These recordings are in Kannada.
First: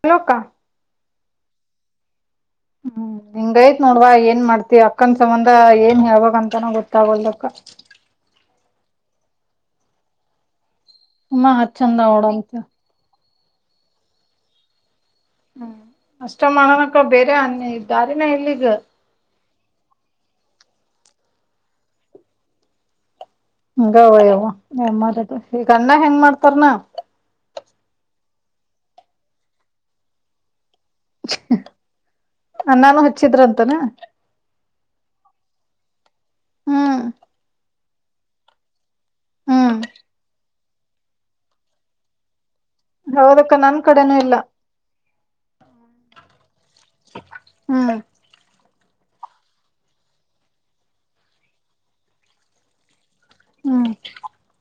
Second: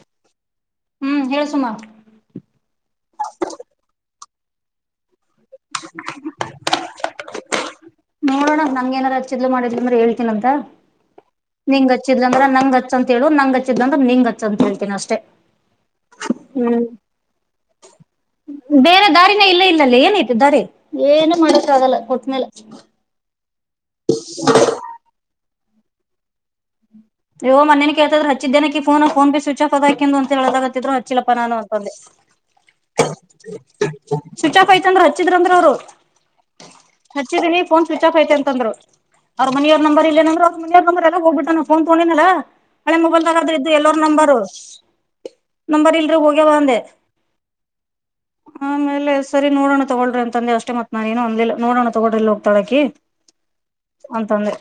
ಪೊಲ್ಕ ಹ್ಮು ಹೇಳ್ ಸುಮ ಹ್ಮು ಇಂಗಯ್ತ ನೋಡವಾ ಏನ್ ಮಾಡ್ತಿ ಅಕ್ಕನ್ ತವಂಗ ಏನ್ ಹೇಳ್ವಕಂತ ಅಂತನ ಗೊತ್ತಾಗಲ್ದಕ್ಕ. ನೋಡೋಣ ನಂಗೇನರ ಹಚ್ಚಿದ್ಲು ಮಾಡಿದ್ಲು ಅಂದ್ರ ಹೇಳ್ತೀನ ಅಂತ. ಸುಮ್ಮ ನಿಂಗ್ ಹಚ್ಚಂದ ಹಚ್ಚಿದ್ಳಂದ್ರ ಅವಡಂತ ನಂಗ ಹಚ್ಚ ಅಂತ ಹೇಳು ನಂಗ ಹಚ್ಚಿದಂದ್ರ ನಿಂಗ ಹಚ್ಚ ಅಂತ ಹೇಳ್ತೀನಿ ಅಷ್ಟೇ. ಹ್ಮ ಅಷ್ಟ ಮಾಡೋನಕ್ಕ ಬೇರೆ ಅನ್ ದಾರಿನ ಇಲ್ಲ ಈಗ ಹೇ ಇಲ್ಲಿ ಇಲ್ಲ ಲ್ಲ ಅಲ್ಲ ಏನೈತಿ ದಾರಿ ಏನು ಮಾಡಕ್ಕ ಆಗಲ್ಲ ಕೊಟ್ಟ್ಮೇಲೆ. ಹಿಂಗಯವ ಎವ್ವಾ ಏನ್ ಮಾಡೂದು ಈಗ ಅನ್ನ ಹೆಂಗ್ ಮಾತಡ್ತರೆ ಕಂಡಮ್ ಮಾಡ್ತಾರ್ನ. ಯೋ ನಿನ್ನೆನ ಕೇಳ್ತಯ್ದಿರ ಹಚ್ಚಿದ್ದೇನ ಆಕಿಗಿ ಫೋನ್ ಫೋನ್ಬಿ ಸ್ವಿಚ್ಆಫ್ ಆದ ಅಕಿಂದು ಅಂತಿಹೇಳ್ ಹೊಗ್ಳ್ ತಿದ್ರು ಹಚ್ಚಿಲಪ್ಪ ನಾನು ಅಂತಂದೆ. ಅನ್ನಾನು ಹಚ್ಚಿದ್ರಂತನ ಸುಚಾಪ್ ಆಯ್ತತಂದ್ರ ಹಚ್ಚಿದ್ರಂದ್ರ ಅವ್ರು ಹ್ಮ್ ಹಚ್ಚಿದನಿ ಫೋನ್ ಸ್ವಿಚ್ ಆಫ್ ಆಯ್ತಾ ಅಂತಂದ್ರು ಅವ್ರ ಹ್ಮ್ ಮನಿಯವರ ನಂಬರ್ ಇಲ್ಲೇನಂದ್ರು. ನಮ್ಮನೆಯರ ನಂಬರ ಎಲ್ಲ ಹೋಗ್ಬಟ್ಟಾನ ನಾ ಫೋನ್ ತುಗೊಂಡಿನಿಲ ಹಳೆ ಮೊಬೈಲ್ದಾಗ ಹೌದಕ್ಕ ಅದು ಇದ್ದು ನನ್ ಎಲ್ಲರು ಕಡೆನೂ ನಂಬರ್ ಇಲ್ಲ ನಂಬರ್ ಇಲ್ರಿ ಹೋಗ್ಯವ ಅಂದೆ. ಹ್ಮ. ಆಮೇಲೆ ಸರಿ ನೋಡೋಣ ತೊಗೊಳ್ರಿ ಅಂತಂದೆ ಅಷ್ಟೇ ಮತ್ ನಾನೇನು ಅಂದ್ಲೇಲ್ಲ ನೋಡಣ ತಗೋಳ್ರಿ ಯಲ್ಲ ಹೋಗ್ತಾಳಕಿ. ಅಂತಂದೆ.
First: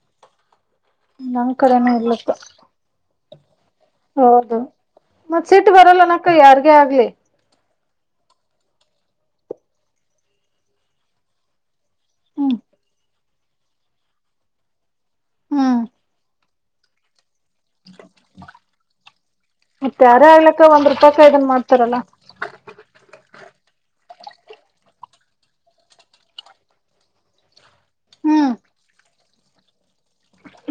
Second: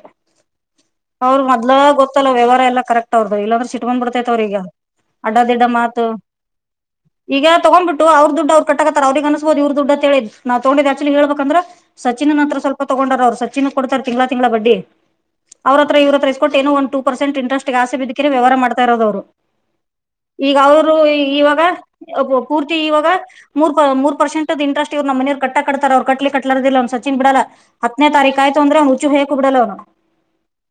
ಅವ್ರ ನನ್ನ ಮೊದ್ಲ ಕಡೇನ ಗೊತ್ತಲ್ಲ ವ್ಯವಹರ ಎಲ್ಲ ಕರೆಕ್ಟ್ ಅವ್ರುದ ಇಲ್ಲಂದ್ರ ಸಿಟ್ ಟ್ಬಂದ್ಬಿಡತ್ ಹೌದು ಅವ್ರಿಗ ಅಡ್ಡ ಮತ್ ದಿಡ್ಡ ಸಿಟ್ಟು ಮಾತು ಬರಲ್ಲನಕ್ಕ ಯಾರ್ಗೆ ಆಗ್ಲಿ ಈಗ ತಗೊಂಡ್ಬಿಟ್ ದ್ದು ಅವ್ರ ದುಡ್ ಅವರು ಕಟ್ಟಕತ್ತಾರೆ ಅವ್ರಿಗೆ ಅನ್ಸೋಬೋದ್ ಇವ್ರು ದುಡ್ಡು ಅತ್ತ ಹೇಳಿ ನಾ ತಗೊಂಡಿದ್ದ ಆಕ್ಚುಲಿ ಹೇಳಬೇಕಂದ್ರೆ ಸಚಿನ್ ಹ್ಮ್ ಹತ್ರ ಸ್ವಲ್ಪ ತಗೊಂಡಾರ ಅವ್ರ ಸಚಿನ್ಕ ಕೊಡ್ತಾರೆ ತಿಂಗ್ಳ ತಿಂಗ್ಳ ಬಡ್ಡಿ ಅವ್ರ ಹ್ಮ್ ಹತ್ರ ಇವ್ರತ್ರ ಇಸ್ಕೊಟ್ಟು ಏನೋ ಒನ್ ರ್ಸೆಂಟ್ ಇಂಟ್ರೆಸ್ಟ್ಗ ಆಸೆ ಬಿದ್ದಕೇರೆ ವ್ಯವಾರ ಮಾಡ್ತಾ ಇರೋದ ಅವ್ರು ಮತ್ತ ಯಾರೇ ಈಗ ಆಗ್ಲಕ್ಕ ಒಂದ್ ಅವರು ರೂಪಾಯಕ ಇದನ್ ಇವಾಗ ಮಾಡ್ತಾರಲ್ಲ ಪು ಪೂರ್ತಿ ಇವಾಗ ಮೂರ್ಪು ಮೂಪರ್ಸಂಟ್ದ್ ಇಂಟ್ರೆಸ್ಟದ ಇವರು ನಮ್ ಮನೆಯವ್ರು ಕಟ್ಟ ಕಟ್ತಾರವ್ರು ಕಟ್ಲಿ ಕಟ್ಲಾರದಿರ್ಲಿ ಸಚಿನ್ ಬಿಡಲ್ಲ. ಹತ್ತನೇ ತಾರೀಕ ಹ್ಮ್ ಆಯ್ತಾಂದ್ರ ಅವ್ನು ಉಚುಯಿಕ್ ಬಿಡಲ್ಲ ಅವ್ನು.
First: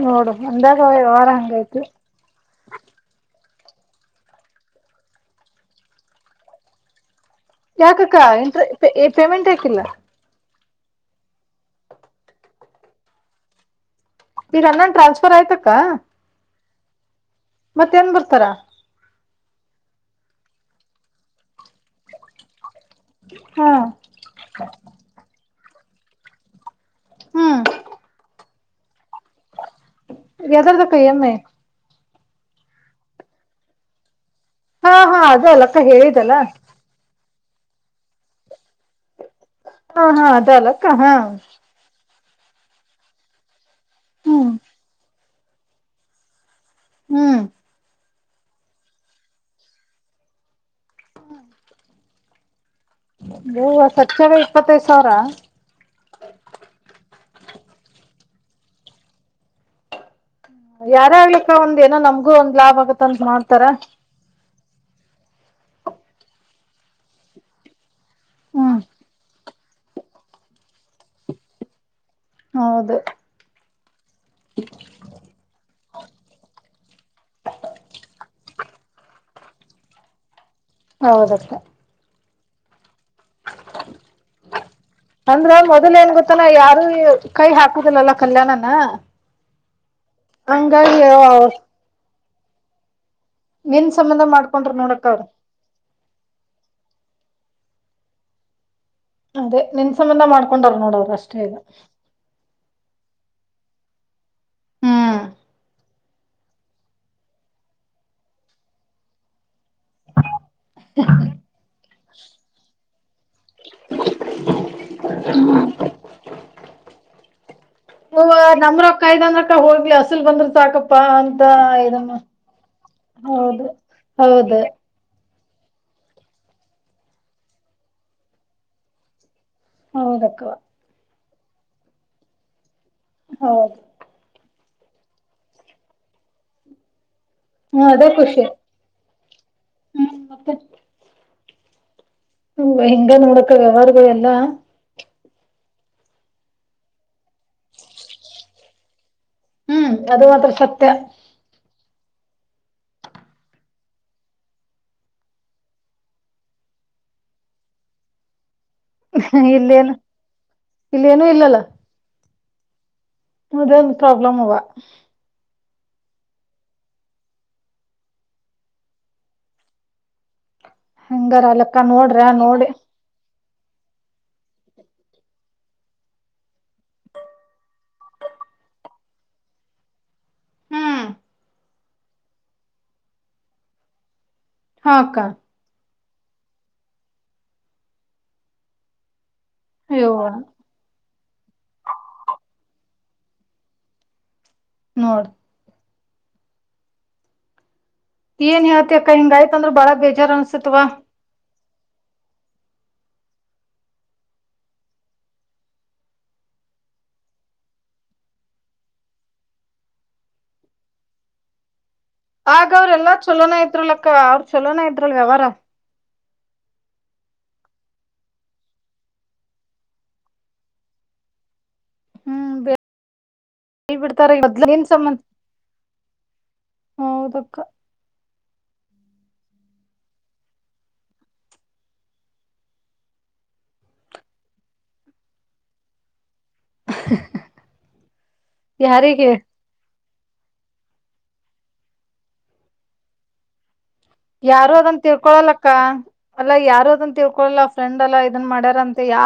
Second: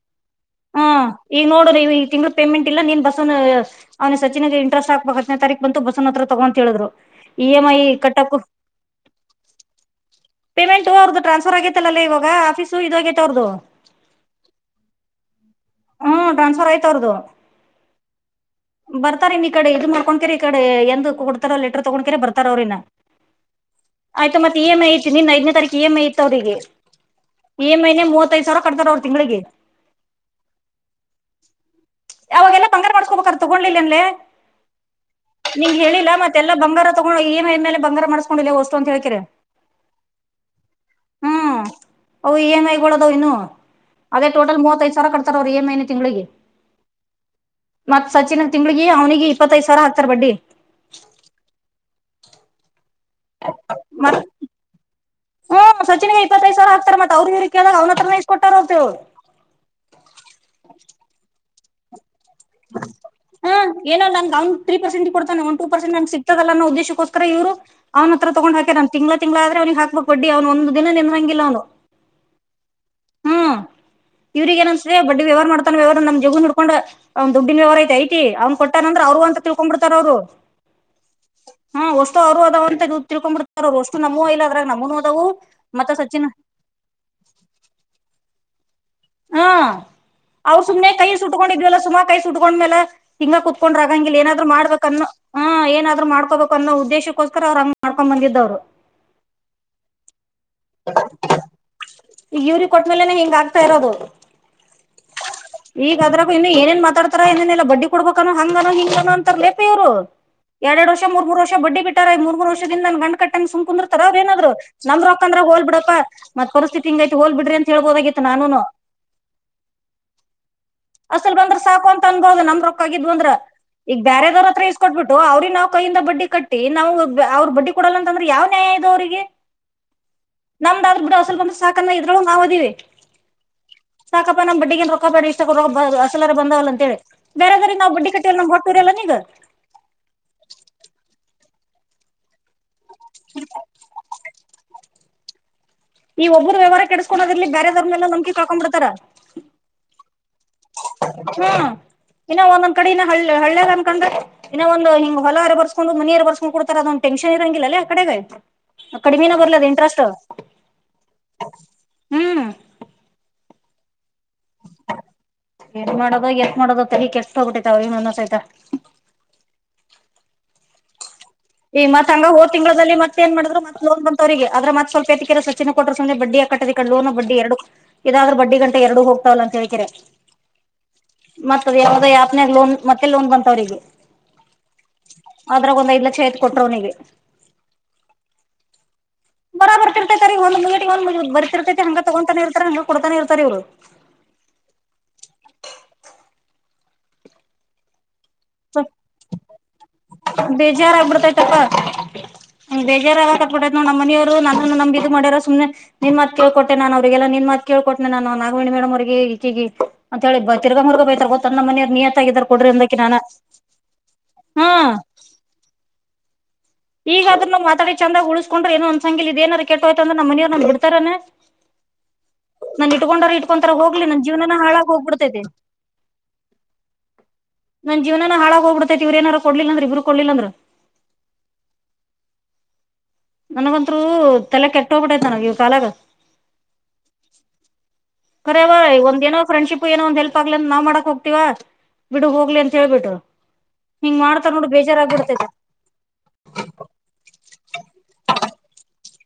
ನೋಡು ಮುಂದ ಈಗ ನೋಡು ನೀವು ಈಗ ತಿಂಗಳು ಪೇಮೆಂಟ್ ಇಲ್ಲಾ ನೀನ್ ಬಸ್ನಾ ಅವ್ನ ಸಚಿನಿಗೆ ಇಂಟ್ರೆಸ್ಟ್ ಆಕ್ಬೇಕ್ ಹತ್ತನೇ ತಾರೀಕ್ ಬಸವನತ್ರ ತಗೊಂತ ಹೇಳಿದ್ರು ಇ ಎಂ ಐ ಯಾಕಾಕ್ಕ ಕಟ್ಟಕ್ಕು ಎಂಟ್ರು ಟ್ ಪೇಮೆಂಟ್ ಆಕಿಲ್ಲ ಪೇಮೆಂಟ್ ಅವ್ರುದು ಟ್ರಾನ್ಸ್ಫರ್ ಆಗೈತ್ತೆಲ್ಲಲೆ ಇವಾಗ ಆಫೀಸು ಇದು ಆಗೈತೆ ಅವ್ರುದು ಬೀರ್ ಅನ್ನನ್ ಟ್ರಾನ್ಸ್ಫರ್ ಆಯ್ತಕ್ಕ ತರುದು ಮತ್ತೇನ್ ಬರ್ತಾರ ಇನ್ ಈ ಕಡೆ ಇದು ಮಾಡ್ಕೋಕರ ಈ ಕಡೆ ಎಂದ ಕೊಡ್ತಾರೋ ಲೆಟರ್ ತೊಗೋಕರ ಬರ್ತಾರ ಅವ್ರರಿನ್ನ ಹಾ ಆಯ್ತಾ ಮತ್ತೆ ಇ ಎಮ್ ಐ ಇತ್ತು ನಿನ್ ಐದನೇ ತಾರೀಕು ಇ ಎಂ ಐ ಇತ್ತು ಅವಿಗೆ ಹ್ಮ್ ಈ ಮೈನೆ ಮೂವತ್ತೈದ್ ಸಾವಿರ ಕಟ್ತಾರ ಅವರು ತಿಂಗಳಿಗೆ ಅದರ್ದಕ್ಕ ಎಮ್ಮೆ ಯಾವಾಗೆಲ್ಲಾ ಬಂಗಾರ ಮಾಡ್ಕೊಬೇಕ್ರ ತೊಗೊಂಡ್ಲಿಲ್ಲ ಅನ್ ಹಾ ಹಾ ಅದ ಅಲ್ಲಕ್ಕ ನೀಂಗ್ ಹೇಳಿಲ್ಲಾ ಹೇಳಿದಲ್ಲ ಮತ್ತೆಲ್ಲಾ ಬಂಗಾರ ತಗೊಂಡು ಏನ ಎನ್ ಮೇಲೆ ಬಂಗಾರ ಮಾಡ್ಸ್ಕೊಂಡಿಲ್ಲ ವಸ್ತು ಅಂತ ಹೇಳ್ಕಿರ ಹಾ ಹಾ ಅದ ಅಲ್ಲಕ್ಕ ಹಾ ಅಓ ಇ ಎಮಂ ಐಗಳ ಅದವು ಇನ್ನು ಅದೇ ಹ್ಮ್ ಟೋಟಲ್ ಮೂವತ್ತೈ ಸಾವಿರ ಕಟ್ತಾರ ಅವರು ಇ ಎಮ್ ಐನ ತಿಂಗಳಿಗೆ ಹ್ಮ್ ಮತ್ ಸಚಿನ್ ತಿಂಗ್ಳಿಗೆ ಅವ್ನಿಗೆ ಇಪ್ಪತ್ತೈದು ಸಾವಿರ ಹಾಕ್ತಾರ ಬಡ್ಡಿ ಹ್ಮ ಹಹ ಮತ್ ಸಚ್ಚವ ಇಪ್ಪತ್ತೈ ಹ್ಮ್ ಸಚಿನ್ಗೆ ಇಪ್ಪತ್ತೈದು ಸಿರ ಹಾತ ಮತ್ತೆ ಅವ್ರ ಇವ್ರ ಕಲ್ಲಾಗ ಅವ್ನತ್ರನ ಕೊಟ್ಟಾರಪವ ಯಾರ ಆಗ್ಲಿಕ್ಕ ಒಂದ್ ಏನೋ ನಮ್ಗೂ ಒಂದ್ ಲಾಭ್ ಆಗತ್ತ ಅಂತ ಮಾಡ್ತಾರ ಹ್ಮ್ ಏನೋ ನನ್ಗ್ ಅವ್ನ್ ತ್ರೀ ಪರಟ್ ಕೊಡ್ತ ಒ ಟ ಪರ್ಸೆಟ್ ನಂ ಸಿಕ್ತದಲ್ಲ ಅದ್ದೇಶಕ್ಕೋಸ್ಕ ಇವ್ ಅವ್ ಹತ್ರ ತಗೊಂಡ್ ಹಕ ಹ್ಮ್ ನ ತಿಂಗಳ ತಿಂಗಳ ಅವ್ನಿಗೆ ಹಾಕ್ಬೇಕಕ್ ಬಡ್ಡಿ ಅವ್ನು ಒಂದ್ ದಿನ ನಿಂದಂಗಿಲ್ಲ ಅವನು ಹೌದು ಇವ್ರಿಗೆಗ ನ್ ಅನ್ಸತದೆ ಬಡ್ಡಿ ವ್ಯವಹಾರ ಮಾಡ್ತಾನ ವ್ಯವಾರ ನಮ್ ಜಗ ನೋಡ್ಕೊಂಡ್ ಅವ್ ದುಡ್ಡಿನ ವವಾರ ಐತ ಐತಿ ಅವ್ನ್ ಕೊಟ್ಟಾರ ಅಂದ್ರ ಅವರು ಅಂತ ತಿಳ್ಕೊಂಡ್ ಬಿಡ್ತಾರ ಅವರು ಹೌದಪ್ಪ ಅವರು ಅ ತಗ ತಿಳ್ಕೊಂಡ್ ಬಿಡ್ತಾರ ಅವರು ಅಷ್ಟು ನಮ್ಮೂ ಇಲ್ಲ ಅದ್ರಾಗ ನಮ್ಮೂ ನೋದವು ಅಂದ್ರ ಮತ್ತ ಮೊದಲ್ ಏನ್ ಸಚಿನ್ ಕಲ್ಲ ನ ಹ್ಮ ಅವ್ ಸುಮ್ನೆ ಹಂಗಾಗಿ ಕೈ ಅವ್ರ್ ಸುಟ್ಕೊಂಡಿದ್ವಲ್ಲ ಸುಮ್ಮ ಕೈ ಸುಟ್ಕೊಂಡ್ಮ್ಯಲೆ ತಿಂಗಾ ಕುತ್ಕೊಂಡ್ರ ಆ ನಿನ್ ಹಾಗಂಗಿಲ್ಲ ಸಂಬಂಧ ಏನಾದ್ರು ಮಾಡ್ಕೊಂಡ್ರ ಮಾಡಬೇಕ ಅನ್ನ ನೋಡಕ್ ಅವ್ರ ಹ್ ಏನಾದ್ ಮಾಡ್ಕೋಬೇಕುನ್ನೋ ಉದ್ದೇಶಕ್ಕೋಕ ಕರ್ ಅವ್ರ ಹಂಗ್ ಮಾಡ್ಕೊಂಡ್ ಬಂದಿದ್ದ್ರು ಅದೇ ನಿನ್ ಸಂಬಂಧ ಮಾಡ್ಕೊಂಡರು ನೋಡವರು ಅಷ್ಟೇ ಈಗ ಈಗ ಇವ್ರಿಗೆ ಕೊಟ್ಟ್ಮೇಲೆನೆ ಹಿಂಗ ಆಗ್ತಾ ಇರೋದು ಹ್ಮ್ ಈಗ ಅದ್ರಾಗು ಇನ್ನು ಏನ್ ಮಾತಾಡ್ತಾರ ಏನೆಲ್ಲ ಬಡ್ಡಿ ಕೊಡ್ಬೇಕಾನ ಹಂಗಾನೋ ಹಿಂಗಾನೋ ಅಂತ ಲೇಪಿರು ಎರಡು ವರ್ಷ ಮೂರುರ್ ಬಡ್ಡಿ ಬಿಟ್ಟಾರಐ ಮೂರು ವರ್ಷಿಂದ ನನ್ ಗಂಡ ಕಟ್ಟ ಸುಕುಂದರ್ ತಾರ ಅವ್ರ ನಾದ್ರು ನಮ್ರ ಅಪ್ಪಂದ್ರ ಹೋಲ್ ಬಿಡಪ್ಪತ್ ಪರಿಸ್ಥಿತಿ ಹಂಗ ಐತಿ ಹೋಲ್ ಬಿರಿ ಅಂತ ಹೇಬೋದಾಗಿ ನಮ್ರ ಕಾಯ್ದ ಅಂದ್ರಕ್ಕ ಹೋಗ್ಲಿ ಅಸಲ್ ಬಂದ್ರ ಸಾಕಪ್ಪಾ ಅಸಲ್ ಅಂತ ಬಂದ್ರ ಸಾಕು ಅಂತ ಇದಮ್ಮ ಅನ್ಬೋದು ನಮ್ ರೊಕ್ಕ ಆಗಿದ್ವು ಅಂದ್ರ ಹೌದ್ರ ಈಗ ಬೇರೆದವರತ್ರ ಈಸ್ಕಟ್ಬಟ್ಟು ಅವ್ರಿಗೆ ನಾವ್ ಕೈಯಿಂದ ಬಡ್ಡಿ ಕಟ್ಟಿ ನಾವು ಅವ್ರರು ಬಡ್ಡಿ ಕೊಡಲ್ಲ ಅಂತಂದ್ರೆ ಯಾವ್ ನ್ಯಾಯ ಇದು ಅವ್ರಿಗೆ ಹೌದಕ್ಕವ ನಮ್ದಾದ ಬಿಡ ಹೊಸಲ್ ಬಂದ ಸಾಕನ್ನ ಇದ್ರೊಳ ನಾೋದೀವಿ ಹೌದು ಸಾಕಪ್ಪಾ ನಮ್ ಬಡ್ಡಿಗೆ ರೊಕ್ಕ ಬೇಡ ಇಷ್ಟ ರೊ ಅಸಲಾರ ಬಂದವಲ್ಲ ಅಂತ ಹೇಳಿ ಬೇರೆದ್ರ ಹ್ಮ ನಾವವು ಅದೇ ಬುಡ್ಡಿ ಕಟ್ಟಿಯಲ್ಲ ಖುಷಿ ನಮ ಹೊರ್ತರಿಲ್ಲ ನೀಗ ಹ್ಮ್ ಮತ್ತೆ ಹ ಹಿಂಗ ನೋಡಕ ವ್ಯವಹಾರ್ದ ಎಲ್ಲ ಈ ಒಬ್ಬರು ವ್ಯವಹಾರ ಕೆಡಿಸಕೋದ್ರಲಿ ಬೇರೆದ್ರನೆಲ್ಲ ನಂಬ್ ಕಕೊಂಡ್ ಬಿಡ್ತಾರ ಹ್ಮ್ ಅದು ಮಾತ್ರ ಸ ಹ ಇನ್ನೊ ಒಂದೊಂದ್ ಕಡ ಇ ಹಳ್ಳಿ ಹಳ್ಳಿಗ್ ಅನ್ಕೊಂಡ್ರೆ ಇನ್ನ ಒಂದ್ ಹಿಂಗ ಹೊಲರಾರ ಬರ್ಸ್ಕೊಂಡುನಿಯರ ಬರ್ಸ್ಕೊಂಡ್ ಕುಡ್ತಾರೆ ಅದೊಂದು ಟೆನ್ಷನ್ ಏರಂಗಿಲ್ಲ ಅಲ್ಲಿ ಕಡೆ ಆಯ್ತು ಇಲ್ಲೇನು ಇಲ್ಲೇನು ಇಲ್ಲಲ್ಲ ಹ್ಮ್ ಮದಂದು ಪ್ರಾಬ್ಲಮ್ವಾ ಎದ ಮಾಡೋದ ಎಷ್ಟ ಮಾಡೋದತ್ತ ಹೀ ಕೆ ಎಷ್ಟ ತಗಬಿಟ್ಟಿತಾವ ಇಂದಸ ಆಾಯ್ತಾ [unintelligible] ಹಂಗಾರ ಅಲಕ್ಕ ಈ ಮತ್ ನೋಡ್ರ ಹಂಗ ಹೋರ್ ನೋಡಿ ತಿಂಗಳದಲ್ಲಿ ಮತ್ತತ್ ಏ ಮಾಡಿದ್ ಮತ್ತ ಲೋನ್ ಬಂತವ್ರಿಗೆ ಅ್ರತ್ತತ್ ಸ್ವಲ್ಪ ಎ ಸಚ್ಚೆ ಕೊಟ್ಟ್ರ ಸಂದೆ ಬಡ್ಡಿ ಆ ಕಟ್ಟ ಲೋನ್ ಬಡ್ಡಿ ಎರಡು ಇದಾದ್ರ ಬಡ್ಡಿ ಗಂ ಎರಡು ಹೋಗ್ತಾವಲ್ಲ ಅಂತ ಹೇಳ್ಕರೆ ಹ್ಮ್ ಮತ್ತದ ಯಾವದ ಯಪ್ನಯಾಗ [unintelligible] ಲೋನ್ ಮತ್ತೆ ಲೋನ್ ಬಂತ ಅವ್ರಿಗೆ ಹಾಕ್ಕ ಅದ್ರಾಗ ಒಂದ್ ಐದ್ ಲಕ್ಷ ಐತ್ ಕೊಟರು ಅವನಿಗೆ ಬರಾ ಯವ್ವ ಬರ್ತಿರ್ತರಿ ಒಂದ ಮುಟ ಒ ಬರ್ತಿರ್ತತೆತಿ ಹಂಗ ತಗೊಂತಾನೇ ಇರ್ತ ಹಂಗ ಕೊಡ್ತಾನೆ ಇರ್ತಾರೆ ಇವರು ನಡ್ ಏನ್ ಯತ ಅಕ್ಕ ಹಿಂಗ ಆಯ್ತಂದ್ರ ಬಾಳ ಬೇಜಾರ್ ಅನ್ಸತ್ವ ಹೆ [unintelligible] ಹ ಬೇಾರ ಕರ್ಪಟ್ಟೈ್ [unintelligible] ನಮ್ಮ ಮನವ್ರು ನನ್ನ ನಮ್ ಇದ್ ಮಾಡ್ಯಾರ ಸು್ನೆ ನಿಮ್ಮತ್ ಕಳ್ ಕೊಟ್ಟ ನನ್ ಅವರಿಗೆಲ್ಲ ನಿಮ್ಮ ತ್ ಕೇಳ್ೊನನೆ [unintelligible] ನು ನಾಗವೇಣಿ ಮಡ್ ಅವರಿಗೆ ಈಚಗ ಅಂತ ಹೇಳಿ ಬ ತಿರ್ಗ ಮುರ್ಗ ಬತಾರ ಗೊತ್ತ ನಮ್ಮ ಮನವಿಯ [unintelligible] ಾಗಾರ [unintelligible] ಕೊಡ್ರಿ ಆಗ ಅವ್ರ ಅಂದಕ ಎಲ್ಲಾ ನಾನು ಚಲೋನ [unintelligible] ಇದ್ರಲ್ಕ್ಕ ಅವ್ರರು ಚಲೋನ ಇದ್ರಲ್ ಅವಾರ ಈಗಾದ್ರ ನಾ ಮಾತಾಡಿ ಚಂದ್ ಉಳ್ಸ್ಕೊಂಡ್ರ ಏೋ [unintelligible] ಒಂದ ಸಂಂಗಲ್ ಇದ ನಾರ ಕ ಕೆಟ್ಟೋಯ್ತಂದ್ರ ನಮ್ಮನವ್ ನ್ ಬಿಡ್ತಾರನೆ ಹ್ಮ್ [unintelligible] ಬೇ ನನ್ ಇಟ್ಕೊಂಡರು ಇಟ್ಕೊಂತರ ಹೋಗ್ಲಿ ನನ್ ಬಿಡ್ತಾರ ಜೀವನ ಮೊದ್ಲ ನಿನ್ ಹಾಳಾಗ ಸಂಬಂಧ ಹೋಗ್ಬಿಡ್ತೈತೆ ಹೌದಕ್ಕ ನನ್ ಜೀವನನ ಹಾಳಾಗ ಹೋಗ್ಬಿಡ್ತೈತಿ ಇವ್ರ ಏನಾರ ಕೊಡ್ಲಿಲ್ಲಂದ್ರ ಇವ್ರ ಕೊಡ್ಲಿಲ್ಲಂದ್ರ ನನಗಂರು ತಲೆ ಕೆಟ್ಟ ಹೋಗ್ಬಿಟ್ಟದ ನನಗ ಇವ ಕಾಲಾಗ [unintelligible] ಕರಿಯಪ್ಪ ಒಂದ ಯಾರಿಗೆ ಏನ ಫ್ರೆಂಡ್ಶಿಪ್ ಏನೋ ಒಂದೆಲ್ಲ ಪ್ಪಾಗ್ಲ ನಾವ್ ಮಾಡಕ್ ಹೋಗ್ತಿೀವ ಬಿಡಗ್ ಹೋಗ್ಲಿ ಅಂತ ಹೇಳ್ಬಿಟ್ರು ಯಾರು ಅದನ್ ತಿಳ್ಕೊಳಲ್ಲಕ್ಕ ಅಲ್ಲಾ ಯಾರು ಅದನ್ ತಿಳ್ಕೊಳಲ್ಲ ಫ್ರೆಂಡ್ ಎಲ್ಲಾ ಇದನ್ ಮಾಡ್ಯಾರಂತ ಯ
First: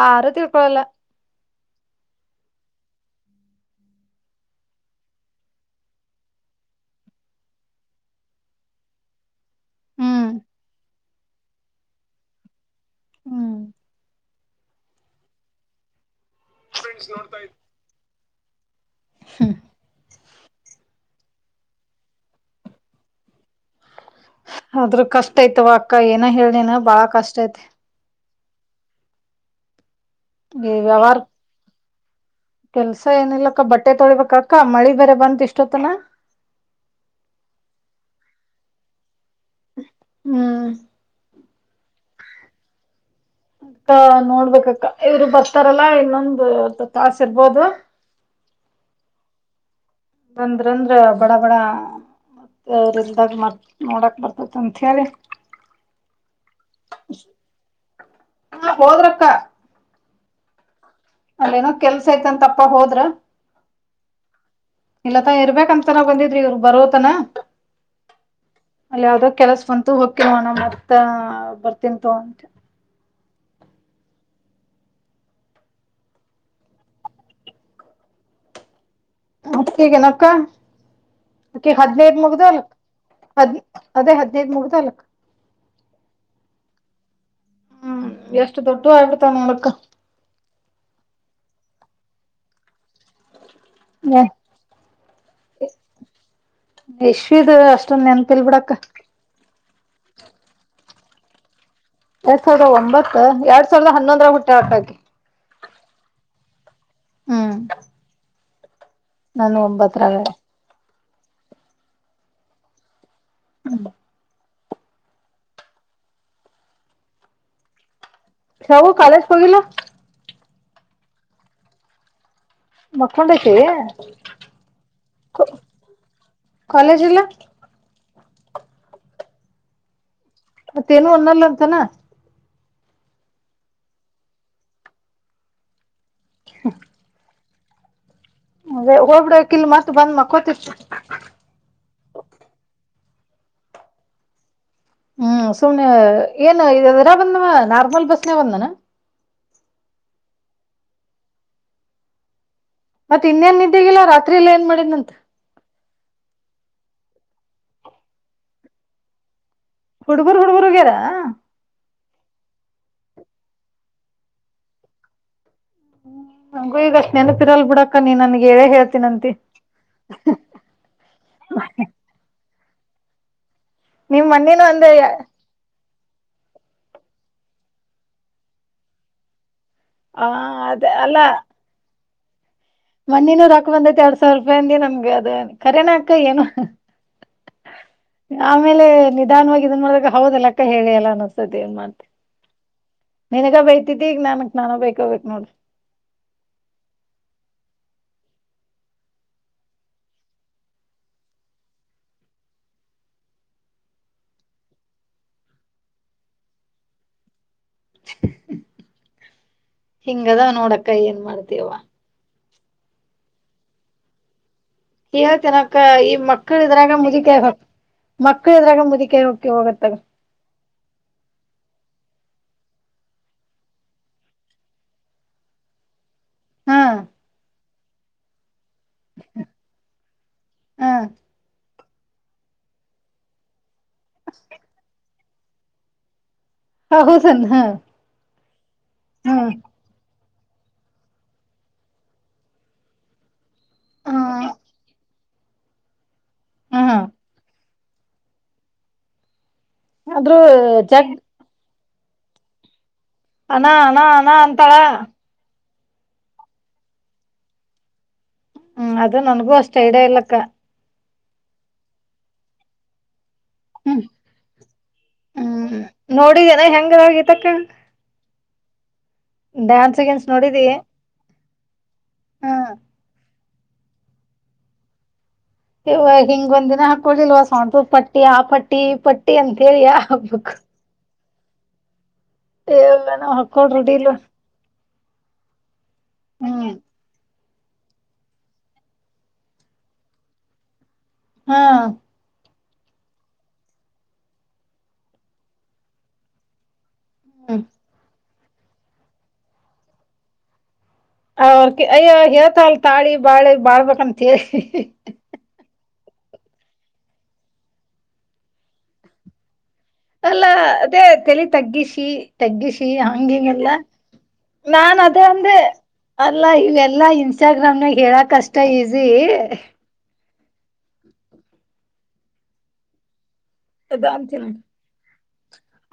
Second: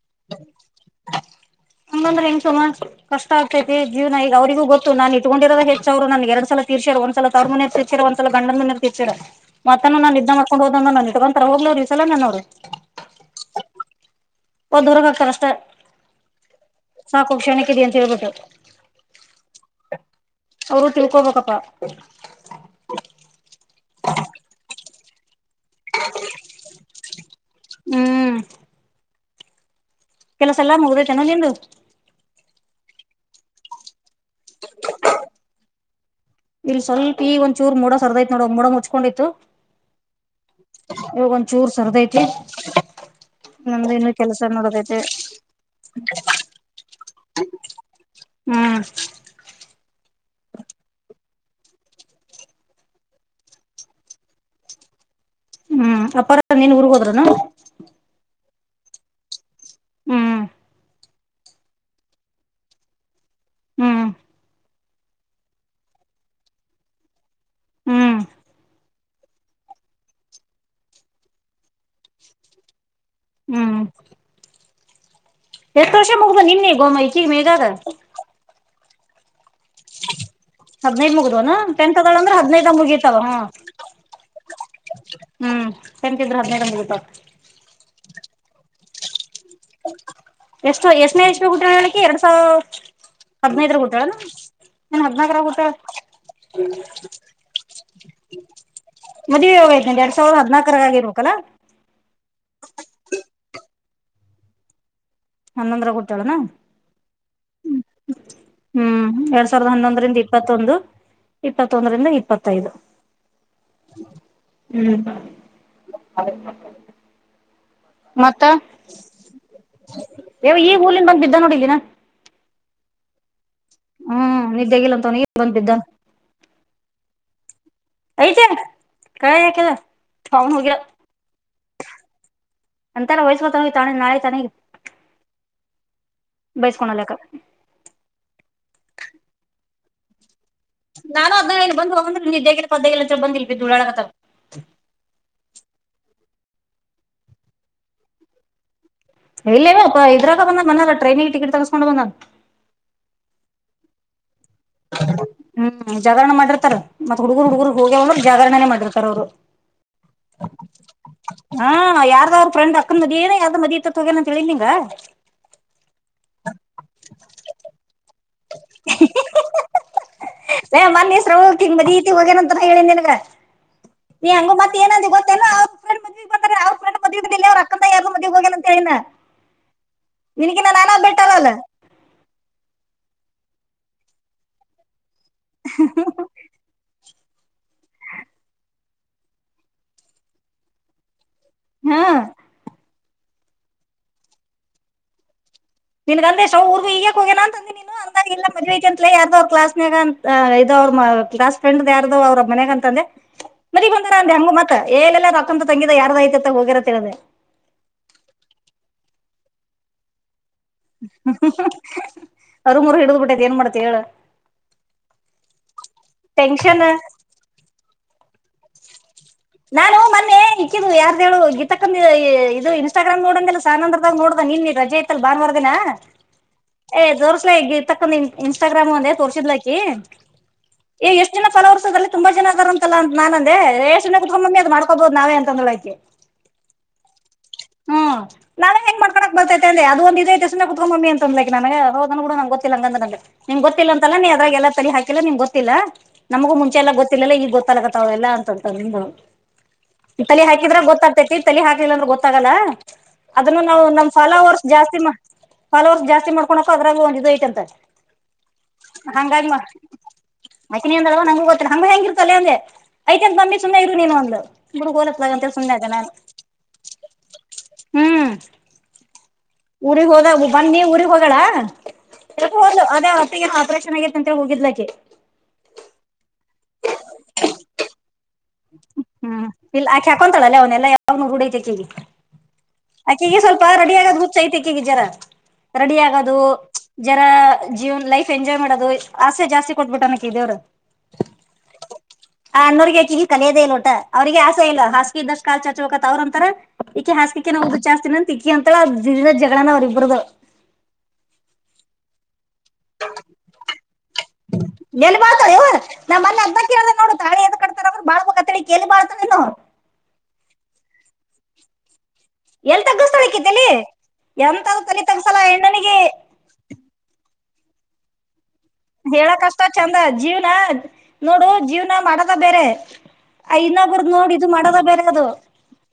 ಹಂದಂದ್ರೆ [unintelligible] ಹೆಂಗ ಸಲ್ ಕಷ್ಟ ಆಗ್ತೈತಿ ಜೀವನ ಈಗ ಅವರಿಗ ಗೊ ನಾನ್ ಇಟ್ಕೊಂಡಿರದ ಹೆಚ್್ರು [unintelligible] ನನ್ ಎರಡ್ ಸಲ ತೀರ್ರ ಒಂದ ಸಲ ತ [inaudible] ಒಂದ್ಲ ಗಂಡಂದ ನೀ ತಿರ್ಚ್ಚರ ಮತ್ತಾನ ನನ್ ನ ಹ್ಮ್ ಇದ್ದ ಮಾಡ್ಕೊಂಡು ಹೋದಂದ ನ ಇಟ್ಕೊಂತತಾರ ಹೋಗ್ವ್ರು ಈ ಸಲ ನನವರು ಹ್ಮ್ ಒ್ಊರಗ [unintelligible] ಹಾಕ್ಕಾರಷ್ಟೇ ಸಾಕು ಕ್ಷಣಕ್ಕೆಿದೆ ಅಂತ ಹೇಳ್ಬಿಟ್ಟು ಅವರು ತಿಳ್ಕೊಬೇಕಪ್ಪಾ ಆದದ್ರ ಕಷ್ಟ ಯ್ತವ ಅಕ್ಕ ಏನ ಹೇಳನೇನ ಬಾಳ ಕಷ್ಟ ತೆ ಹ್ಮ್ ಕೆಲಸ ಎಲ್ಲ ಈ ಮುಗ್ದ ವ್ಯವಹಾರ ಚನೋ ನಿಂದು ಕೆಲ್ಸ ಏನ ಇಿಲ್ಲಕ್ಕ ಬಟ್ಟೆ ತೊಳಿಬೇಕ ಅಕ್ಕ ಮಳಿ ಬೇರೆ ಬಂದ ಇಷ್ಟೊತ್ತನ ಇಲ್ಲಿ ಸ್ವಲ್ಪ ಈಗ ಒಂದಚೂರ್ ಮೂೋಡ ಸರ್ದೈಯತ ನೋಡ ಮೋಡ ಮುಚ್ಕೊಂಡಿತ್ತು ಹ್ಮ್ ಇವಾಗ ಒಂದಚೂರು ಸರ್ದ್ ಐತಿ ಅತ್ತ ನೋಡ್ಬೇಕಕ್ಕ ಇವ್ರು ಬರ್ತಾರಲ್ಲಾ ಇನ್ನೊಂದು ತಾಸ ಇರ್ಬೋದು ಹ್ಮ್ ಬಂದ್ರ ಅಂದ್ರ ಬಡ ಬಡ ಮತ್ತೆ ಅವ್ರಲ್ದಾಗ ಮ ನೋಡಕ್ ಬರ್ತತಿ ಅಂ ಹೇಳೇಳಿ ಹ್ಮ್ ಅಪಾರ ನೀನ್ ಊರ್ಗ್ೋದ್ರನಾ ಹಾ ಹೋದ್ರಕ್ಕ ಅಲ್ಲೇನೋ ಕೆಲ್ಸ ಯ್ತಂತಪ್ಪ ಹೋದ್ರ ಹ್ಮ್ ಇಲ್ಲತ ಇರ್ಬೇಕಂತನ ಬಂದಿದ್ರಿ ಇವ್ರ ಬರೋತನ ಹ ಅಲ್ಲಿ ಯಾವ್ದೋ ಕೆಲಸ ಬಂತು ಹೊಕ್ಕಿ ಮನ ಮತ್ತ ಬರ್ತಿನ್ ತಗೋ ಅಂತ. ಎತ್ತು ವರ್ಷ ಮುಗ್ದ ನಿನ್ನಿ ಗೋಮ ಈಚೀಗ ಮೇದಾದ. ಅಕ್ಕಗೆನ ಅಕ್ಕ. ಹದ್ನೈದ್ ಮುಗ್ದವನು ಅಕೆ ಟೆಂತ್ ಹದ್ನೈದ ಅದಾಳ ಅಂದ್ರ ಮುಗ್ದ ಅಲ ಹದ್ನೈದ ಮುಗಿತಾವ ಹ್ಮ ಹದ್ ಅದೇ ಹದ್ನೈದು ಮುಗ್ದ ಅಲಕ್. ಹ್ಮ್ ಚೆಂತಿದ್ರೆ ಹದ್ನೈದ್ ಮುಗಿತಾವ. ಹ್ಮ್ ಎಷ್ಟು ದೊಡ್ಡವ ಆಗ್ಬಿಡ್ತಾವೆ ನೋಡಕ್. ಎಷ್ಟು ಎಷ್ಟನೇ ಇಸ್ವಿಯಲ್ಲಿ ಹುಟ್ಟುಳ ಆಕಿ ಎರಡ್ ಸಾವಿರ್ ಹದ್ನೈದರ ಊಟ್ಟಾಳೇನ್ ಹದ್ನಾಕರ ಹುಟ್ಟಾಳ. ಇಶ್ವಿದ ಅಷ್ಟೊಂದ ನೆನಪಿಲ್ಲಿ ಬಿಡಕ್ಕ. [unintelligible] ಎರಡ್ ಸಾವಿರದ ಹದ್ನಾಲ್ಕರ ಆಗಿರಬೇಕುಲಾ. ಎರಡ್ ಸಾವಿರದ ಒಂಬತ್ತು ಎರಡ್ ಸಾವಿರದ ಹನ್ನೊಂದರ ಹುಟ್ಯಾಳ ಅಅಕಿ. ಹನ್ನೊಂದ್ರಲ್ ಹುಟ್ಟಾಳೇನಾ. ಹ್ಮ್ ಹ್ಮ್ ಎರಡ್ ನಾನು ಸಾವಿರದ ಹನ್ನೊಂದರಿಂದ ಒಂಬತ್ತರಾಗ ಇಪ್ಪತ್ತೊಂದು ಇಪ್ಪತ್ತೊಂದರಿಂದ ಇಪ್ಪತ್ತೈದು. ಹ್ಮ ಹ್ಮ್ ಮತ್ತ ಸವು ಕಾಲಜ್ ಹೊಗಿಲ್ಲ. ಯವ ಈ ಊಲ್ ನಿಂದ ಬಂದು ಬಿದ್ದ ನೋಡಿದೀನಾ. ಮಕ್ಕೊಂಡೈತಿ ನಿದ್ದೆಗಿಲ್ಲ ಅಂತವನ ಈಗ ಬಂದ್ ಬಿದ್ದಾನ ಕಾಲೇಜ ಇಲ್ಲ. ಐತೇನ್ ಕಳ ಯಾಕೆಲ್ಲ. ಮತ್ತೇನು ಒನ್ನಲ್ಲ ಅಂತನ. ಅಂತಾರ ವಯಸ್ವ ತ ತ ನಾಳೆ [unintelligible] ಬಯಸ್ಕನಲ್ಲಕ್ಕ. ಅದೇ ಹೋಗಬಡಕ್ ಇಲ್ ಮತ್ ಬಂದ್ಕ್ಕತಿರ್ತ. ನಾನು ಅದ್ನ ಹೇಳಿದ್ನಿ ಬಂದ್ ಹೋಗಂದ್ರೆ ನಿದೇಗ ಇಲ್ಲ ಪದ್ದೆ ಇಲ್ಲ ಬಂದಿಲ್ಲ ಉಳ್ಳಾಡಕತ್ತವೆ. ಹ್ಮ್ ಸುಮ್ನೆ ಏನು ಇದರ ಬಂದವ ನಾರ್ಮಲ್ ಬಸ್ನ ಬಂದನ. ಇಲ್ಲೇವ ಇದ್ರಾಗ ಬಂದ ಬಂದಾರ ಟ್ರೈನಿಗೆ ಟಿಕೆಟ್ ತಗಸ್ಕೊಂಡು ಬಂದನ್. ಮತ್ತ ಇನ್ನೇನ್ ನಿದ್ದೆಗಿಲ್ಲ ರಾತ್ ಹ್ಮ್ ಜಾಗರಣ ಮಾಡಿ [unintelligible] ಮಾಡಿರ್ತಾರೆ ಮತ್ ಹುಡುಗರು ಹುಡುಗರು ಹೋಗವಂದರೆ ಜಾಗರಣನೆ ಮಾಡಿರ್ತ ಅವ್ರು. ಹುಡುಗುರು ಹುಡುಗುರು ಹೋಗ್ಯರಾ. ಯಾರ್ದ್ರ ಫ್ರಂಡ್ ಅಕ್ಕನ ಮದಿ ಯಾರ್ದ್ ಮದುವೆಯಿತಂತ ಹೋಗ್ಯಾನಂತ ಹೇಳಿದ್ನಿಂಗಾ. ಹ್ಮ ನಂಗೂ ಈಗ ಅಷ್ಟ ನೆನಪ ಇರಲ್ಲ ಬಿಡಾಕ ನೀನ್ ನನ ಹೇ ಮೋನ್ನಿ ಸ್ರಾವುಕಿ ಮದಿತಿ ಐತಿ ಹೋಗಾನಂತ. ಹೇಳಿನ್ ನಿಂಗ, ನಿಮ್ ನೀ ಹಂಗು ಮನ್ನಿನು ಮತ್ತ್ ಅಂದೆ ಏನಂದೆ ಗೊತೇನು. [unintelligible] ಅವ್ ಅಕ್ಕಂದ ಯಾರ ಮದ್ವೀಗೆ ಹೋಗನ ಅಂತ ಹೇಳೀನಿ. ಆ ನಿನಗಿನ್ನ ಅದ ನಾನಾ ಬೆಟರ್ ಅಲ್ಲ. ಮೊನ್ನೆನು ರೊಕ್ಕ ಬಂದೈತಿ ಎರಡ್ ಸಾವಿರ ರೂಪಾಯಿಂದಿ ನಮ್ಗೆ ಅದ ಕರನಾಕ್ಕ ಏನೊ. ಆಮೇಲೆ ನಿಧಾನವಾಗಿ ಇದನ್ ಮಾಡಾಗ ಹೌದಲ್ಲ ಅಕ್ಕ ಹೇಳಿ ಎಲ್ಲ ಅನ್ನತ. [unintelligible] ತಿ ಏನ್ ಮತ್ ಹ್ಮ್ ನಿನಗ ಬೈತಿದ್ದ ಈಗ ನನ್ಕ್ ನಾನ ಬೈಕೋಬೇಕ್ ನೋಡ್ರಿ. ನಿನ್ಗ ಅಂದೆ ಶ್ರವೂ ಊರ್ ಈಗ ಯಾಕ್ ಹೋಗ್ಯಾನ ಅಂತ ಅಂದಿ ನೀನು ಅಂದಾಗ ಇಲ್ಲ ಮದ್ವೈತಿ ಅಂತಲ ಯಾರ್ದೋ ಅವ್ರ ಕ್ಲಸ್ನಗ ಇದು ಅವ್ರ್ ಕ್ಲಾಸ್ ಫ್ರೆಂಡ್ ಯಾರ್ದು ಅವ್ರ ಮನ್ಯಾಗ ಅಂತಂದೆ. ಮನಿಗ್ ಬಂದಾರ ಅಂದೆ ಹೆಂಗು ಮತ್ತೇ ಏಲೆಲ್ಲ ರಕ್ಕಂತ ತಂಗಿದ ಯಾರ್ದ ಐತಿತ್ತ ಹೋಗಿರ ಅಂತ ಹೇಳ್ದೆ. ಹಿಂಗದಾವ ನೋಡಕ್ಕ ಏನ್ ಮಾಡ್ತೀಯ. ಅರು ಮೂರು ಹಿಡಿದ್ ಬಿಟ್ಟೈ ಏನ್ ಮಾಡ್ತಾಯ ಹೇಳು. ಹೇಳ್ತಿನಕ ಈ ಮಕ್ಕಳ ಟೆನ್ಷನ್ ಇದ್ರಾಗ ಮುದಕೆ ಹಕ್ ಮಕ್ಕಳು ಇದ್ರಾಗ ಮುದಕೇ ಹೋಗಕ್ ನಾನು ಮೊನ್ನೆ ಇಕ್ಕಿದ್ದ್ ಯಾರ್ದ ಹೇಳು ಗಿತ್ತಕ್ಕಂದ ಇದು ಇನ್ಸ್ಟಾಗ್ರಾಮ್ ನೋಡಂದಿಲ್ಲ ಸಾನಂದ್ರಗ ನೋಡ್ದೆ ನಿನ್ನೆ ರಜೆ ಇತ್ತಲ್ಲ ಬನ್ವಾರದಿನ. ಹಾ ಏ ತೋರ್ಸಲೆ ಗೀತಕ್ಕ ಇನ್ ಇನ್ [unintelligible] ಟಾಗ್ರಾಮ್ ಅಂದೆ ತೋರ್ಸಿದ್ಲಾಕಿ ಹಾ ಎ ಎಷ್ಟು ಜನ ಫಲೋವರ್ಸ ದಲ್ಲಿ ತುಂಬ ಜನ ಅದರ ಅಂತಲ್ಲ ಅ ನು ಅಂದೆ ಏ ಸುಮ್ನೆ ಕುಂತುಗೊ ಮಮ್ಮಿ ಅದು ಮಾಡ್ಕೋಬಹದು ನಾವೇ ಅಂತಂದ ಹೇಳಳ್ಕೆ ಹೌದನ್ ಹಾ ಹ್ಮ್ ನಾವ ಹೆೇಂಗ ಮಾಡ್ಕೊಳಕ್ ಹ್ಮ್ ಬರ್ತೈತೆ ಅಂದೆ ಅದು ಒಂದು ಇದ ಐತೆ ಕಮ್ಮಿ ಅಂತಂದ ನನ ಹದ ಕೂ ನ ಗೊಲ್ಲಂಗಂದಗೆ ನಿ ಗೊಲ್ಲ ಅಂತಲ್ಲ ನೀ ಹ್ಮ್ ಅದಾಗ ಎಲ್ಲ ತ ಹಾಕಿಲ್ಲ ನಿ ಗೊ ಗೊತ್ತಿಲ್ಲ ನಮಗೂ ಮುಂಚೆ ಎಲ್ಲ ಹ್ಮ್ ಗೊತ್ತಿಲ್ಲಲ್ಲ ಈಗ ಗೊತ್ತಲಗತ್ತಾವೆಲ್ಲ ಅಂತ ಉಂಟ ನಿಮ್ದ ಆದ್ರೂ ತಲೆ ಹಾಕಿದ್ರ ಜಗ್ ಗೊತ್ತಾಗ್ತೇತಿ ತಲಿ ಹಾಕ್ಲಿಲ್ಲ ಅಂದ್ರೂ ಗೊತ್ತಾಗಲ್ಲ ಅದನ್ನು ಅಣ ನಾವು ಅಣ ನಮ ಅಣ ಫಾಲೋವರ್ಸ್ ಅಂತಾಳ ಜಾಸ್ತಿ ಹಲವಸ್ ಜಾಸ್ತಿ ಮಾಡ್ಕೊಂಡಕ ಅದ್ರಾಗ ಒಂದು ಇದು ಐತಂತೆ ಹ್ಮ್ [unintelligible] ಅದು ಹಂಗ ನನ್ಗೂ ಹ ಅಷ್ಟ ಐಡಿಯಾ ಇಲ್ಲಕ್ಕ ಹಂಗ ಹ ಹೆಂಗರ್ತದೆ ಅಂದೆ ಆಯ್ತ ಮಮ್ಮಿ [unintelligible] ಹ್ಮ್ ಹ್ಮ್ ನೋಡಿದೇನ ಹೆಂಗದಾಗಿತ್ತಕ್ಕ ಹ್ಮ್ ಡ್ಯಾನ್ಸ್ ಊರಿಗ್ ಗಿನ್ಸ್ ಹೋದಾಗ ನೋಡಿದಿ ಬಂದ ನೀ ಊಗ್ ಹೋಗಳ ಪ ಹೋದ್ಲು ಅದೇ ಹೊತ್ತಗಏನ ಆಪರೇಷನ್ ಆಗಿತ್ತ ಅಂತೇಳ ಹೋಗ್ಲಕ್ಕೆ ಇ ಹಿಂಗ ಒಂದ್ ದಿನ ಹಾಕೊಳ್ಳಳಿಲ್ವ ಸೌಂ ಪಟ್ಟ ಪಟ್ಟಿ ಆ ಪಟ್ಟಿ ಈ ಪಟ್ಟಿ ಅಂತೇಳಿಯ ಹಬ್ಬಕ್ ಅವ ಡೈತೆ ಕಗ ನಾವ್ ಆಕೀಗೆ ಸ್ವಲ್ಪ ಹಾಕೊಂಡ್ ರೂಢಿ ರೆಡಿ ಇಲ್ವ ಆಗದ್ ಹಚ್ಚ ಐತೆ ಕೀಿಗೆಿ ಜರ ರೆಡಿ ಆಗೋದು ಹ್ಮ್ ಜರ ಜೀವನ್ ಲೈಫ್ ಎಂಜಾಯ್ ಮಾಡೋದು ಆಸೆ ಜಾಸ್ತಿ ಕೊಟ್ಬಿಟ್ಟು ಅನಕ್ ದೇವರು ಹಾ ಆ ಅನ್ನೋರರಿಗೆಕಿ ಹಿ ಕಲಿಯದೇ ಇಲ್ಟ ಅವರಿಗೆ ಆಸೆ ಇಲ್ಲ ಹಾಸು ಇದಷ್ಟ ಕಾ ಚಾಚ್ ಹಕತ್ತ ಅವ್ರ ಅಂತರ ಈಕಿ ಹಾಸಕಿಕ ಹ್ಮ್ ನ್ದ ಜಾಸ್ತಿನ ಅಂತ ಈಕಿ ಅಂತೇಳ ದ ಜಗಳಣಂದ ಅವರು ಇಬ್ರದು ಅವ್ರ ಅಯ್ಯ ಹೇಳ್ತ ಅಲ್ ತಾಳಿ ಬಾಳೆ ಬಾಳ್ಬಂತ [unintelligible] ನಮ್ಮ್ ಅದ ಕೇಳ ನೋಡು ತಳಿ ಎದ ಕತ ಅವರು ಬಾಳ್ ಕೇಳಲಿ ಬಾಳ್ತೋ ಅಲ್ಲ ಅದೇ ತಲಿ ತಗ್ಗಿಸಿ ಎಲ್ಲಿ ತಗ್ಗಿಸಿ ತಗ್ಗಿಸ್ತಾಳ ಈಕಿ ಹಂಗಿಲ್ಲ ತಲಿ ಎಂತದು ನಾನ ತಲಿ ಅದೇ ತಗ್ಸಲ್ಲ ಅಂದ್ರೆ ಹೆಣ್ಣನಿಗೆ ಅಲ್ಲ ಈವೆಲ್ಲ ಎಲ್ಲ ಇನ್ಸ್ಟಾಗ್ರಾಮ್ ನಾಗ ಹೇಳಕ್ಷ್ಟೆ ಹೇಳಕ್ಷ್ಟ ಚಂದ ಜೀವ್ನ ನೋಡು ಜೀವ್ನ ಮಾಡದ ಬೇರೆ ಅ ಇನ್ನ ಅದ ಬುರದ್ ನೋಡಿ ಅಂತಿನ ಇದು ಮಾಡದ ಬೇರೆ ಅದು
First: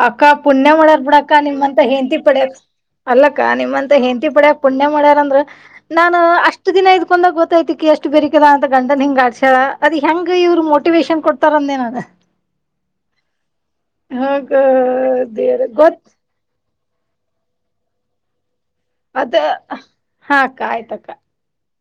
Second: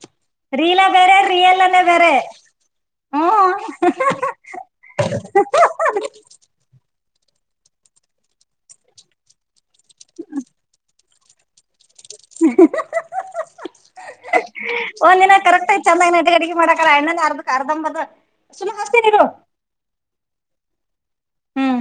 ಅಕ್ಕ ಪುಣ್ಯ ರೀಲ ಮಾಡರ್ ಬೇರೆ ಬಿಡಾಕ್ಕ ನಿಮಮ್ಮಂತ ರಿಯಲ್ನೇ ಬೇರೆ ಹೆಂತತಿ ಪಡ್ಯಕ್ ಅಲ್ಲಕ್ಕ ಹ್ಮ್ ನಿಮ್ಮಂತ ಹೆಂತಿ ಪಡ್ಯ ಪುಣ್ಯ ಮಾಡ್ಯಾರಂದ್ರ ನಾನು ಅಷ್ಟು ದಿನ ಇದ್ [unintelligible] ಹಾಗ ಒಂದ್ ದಿನ ದೇವ್ರ ಕರೆಕ್ ಆಯ ಗೊತ್ ಚೆಂದಾಗಿ ನ ಅಟಗಡಿಗೆ ಮಾಡ ರ ಇ್ಣ ಅರ್ಧ ಮರ್ದ ಅದ ಹಾ ಅಕ್ಕ ಆಯ್ತ ಅಕ್ಕ ಹ್ಮ್.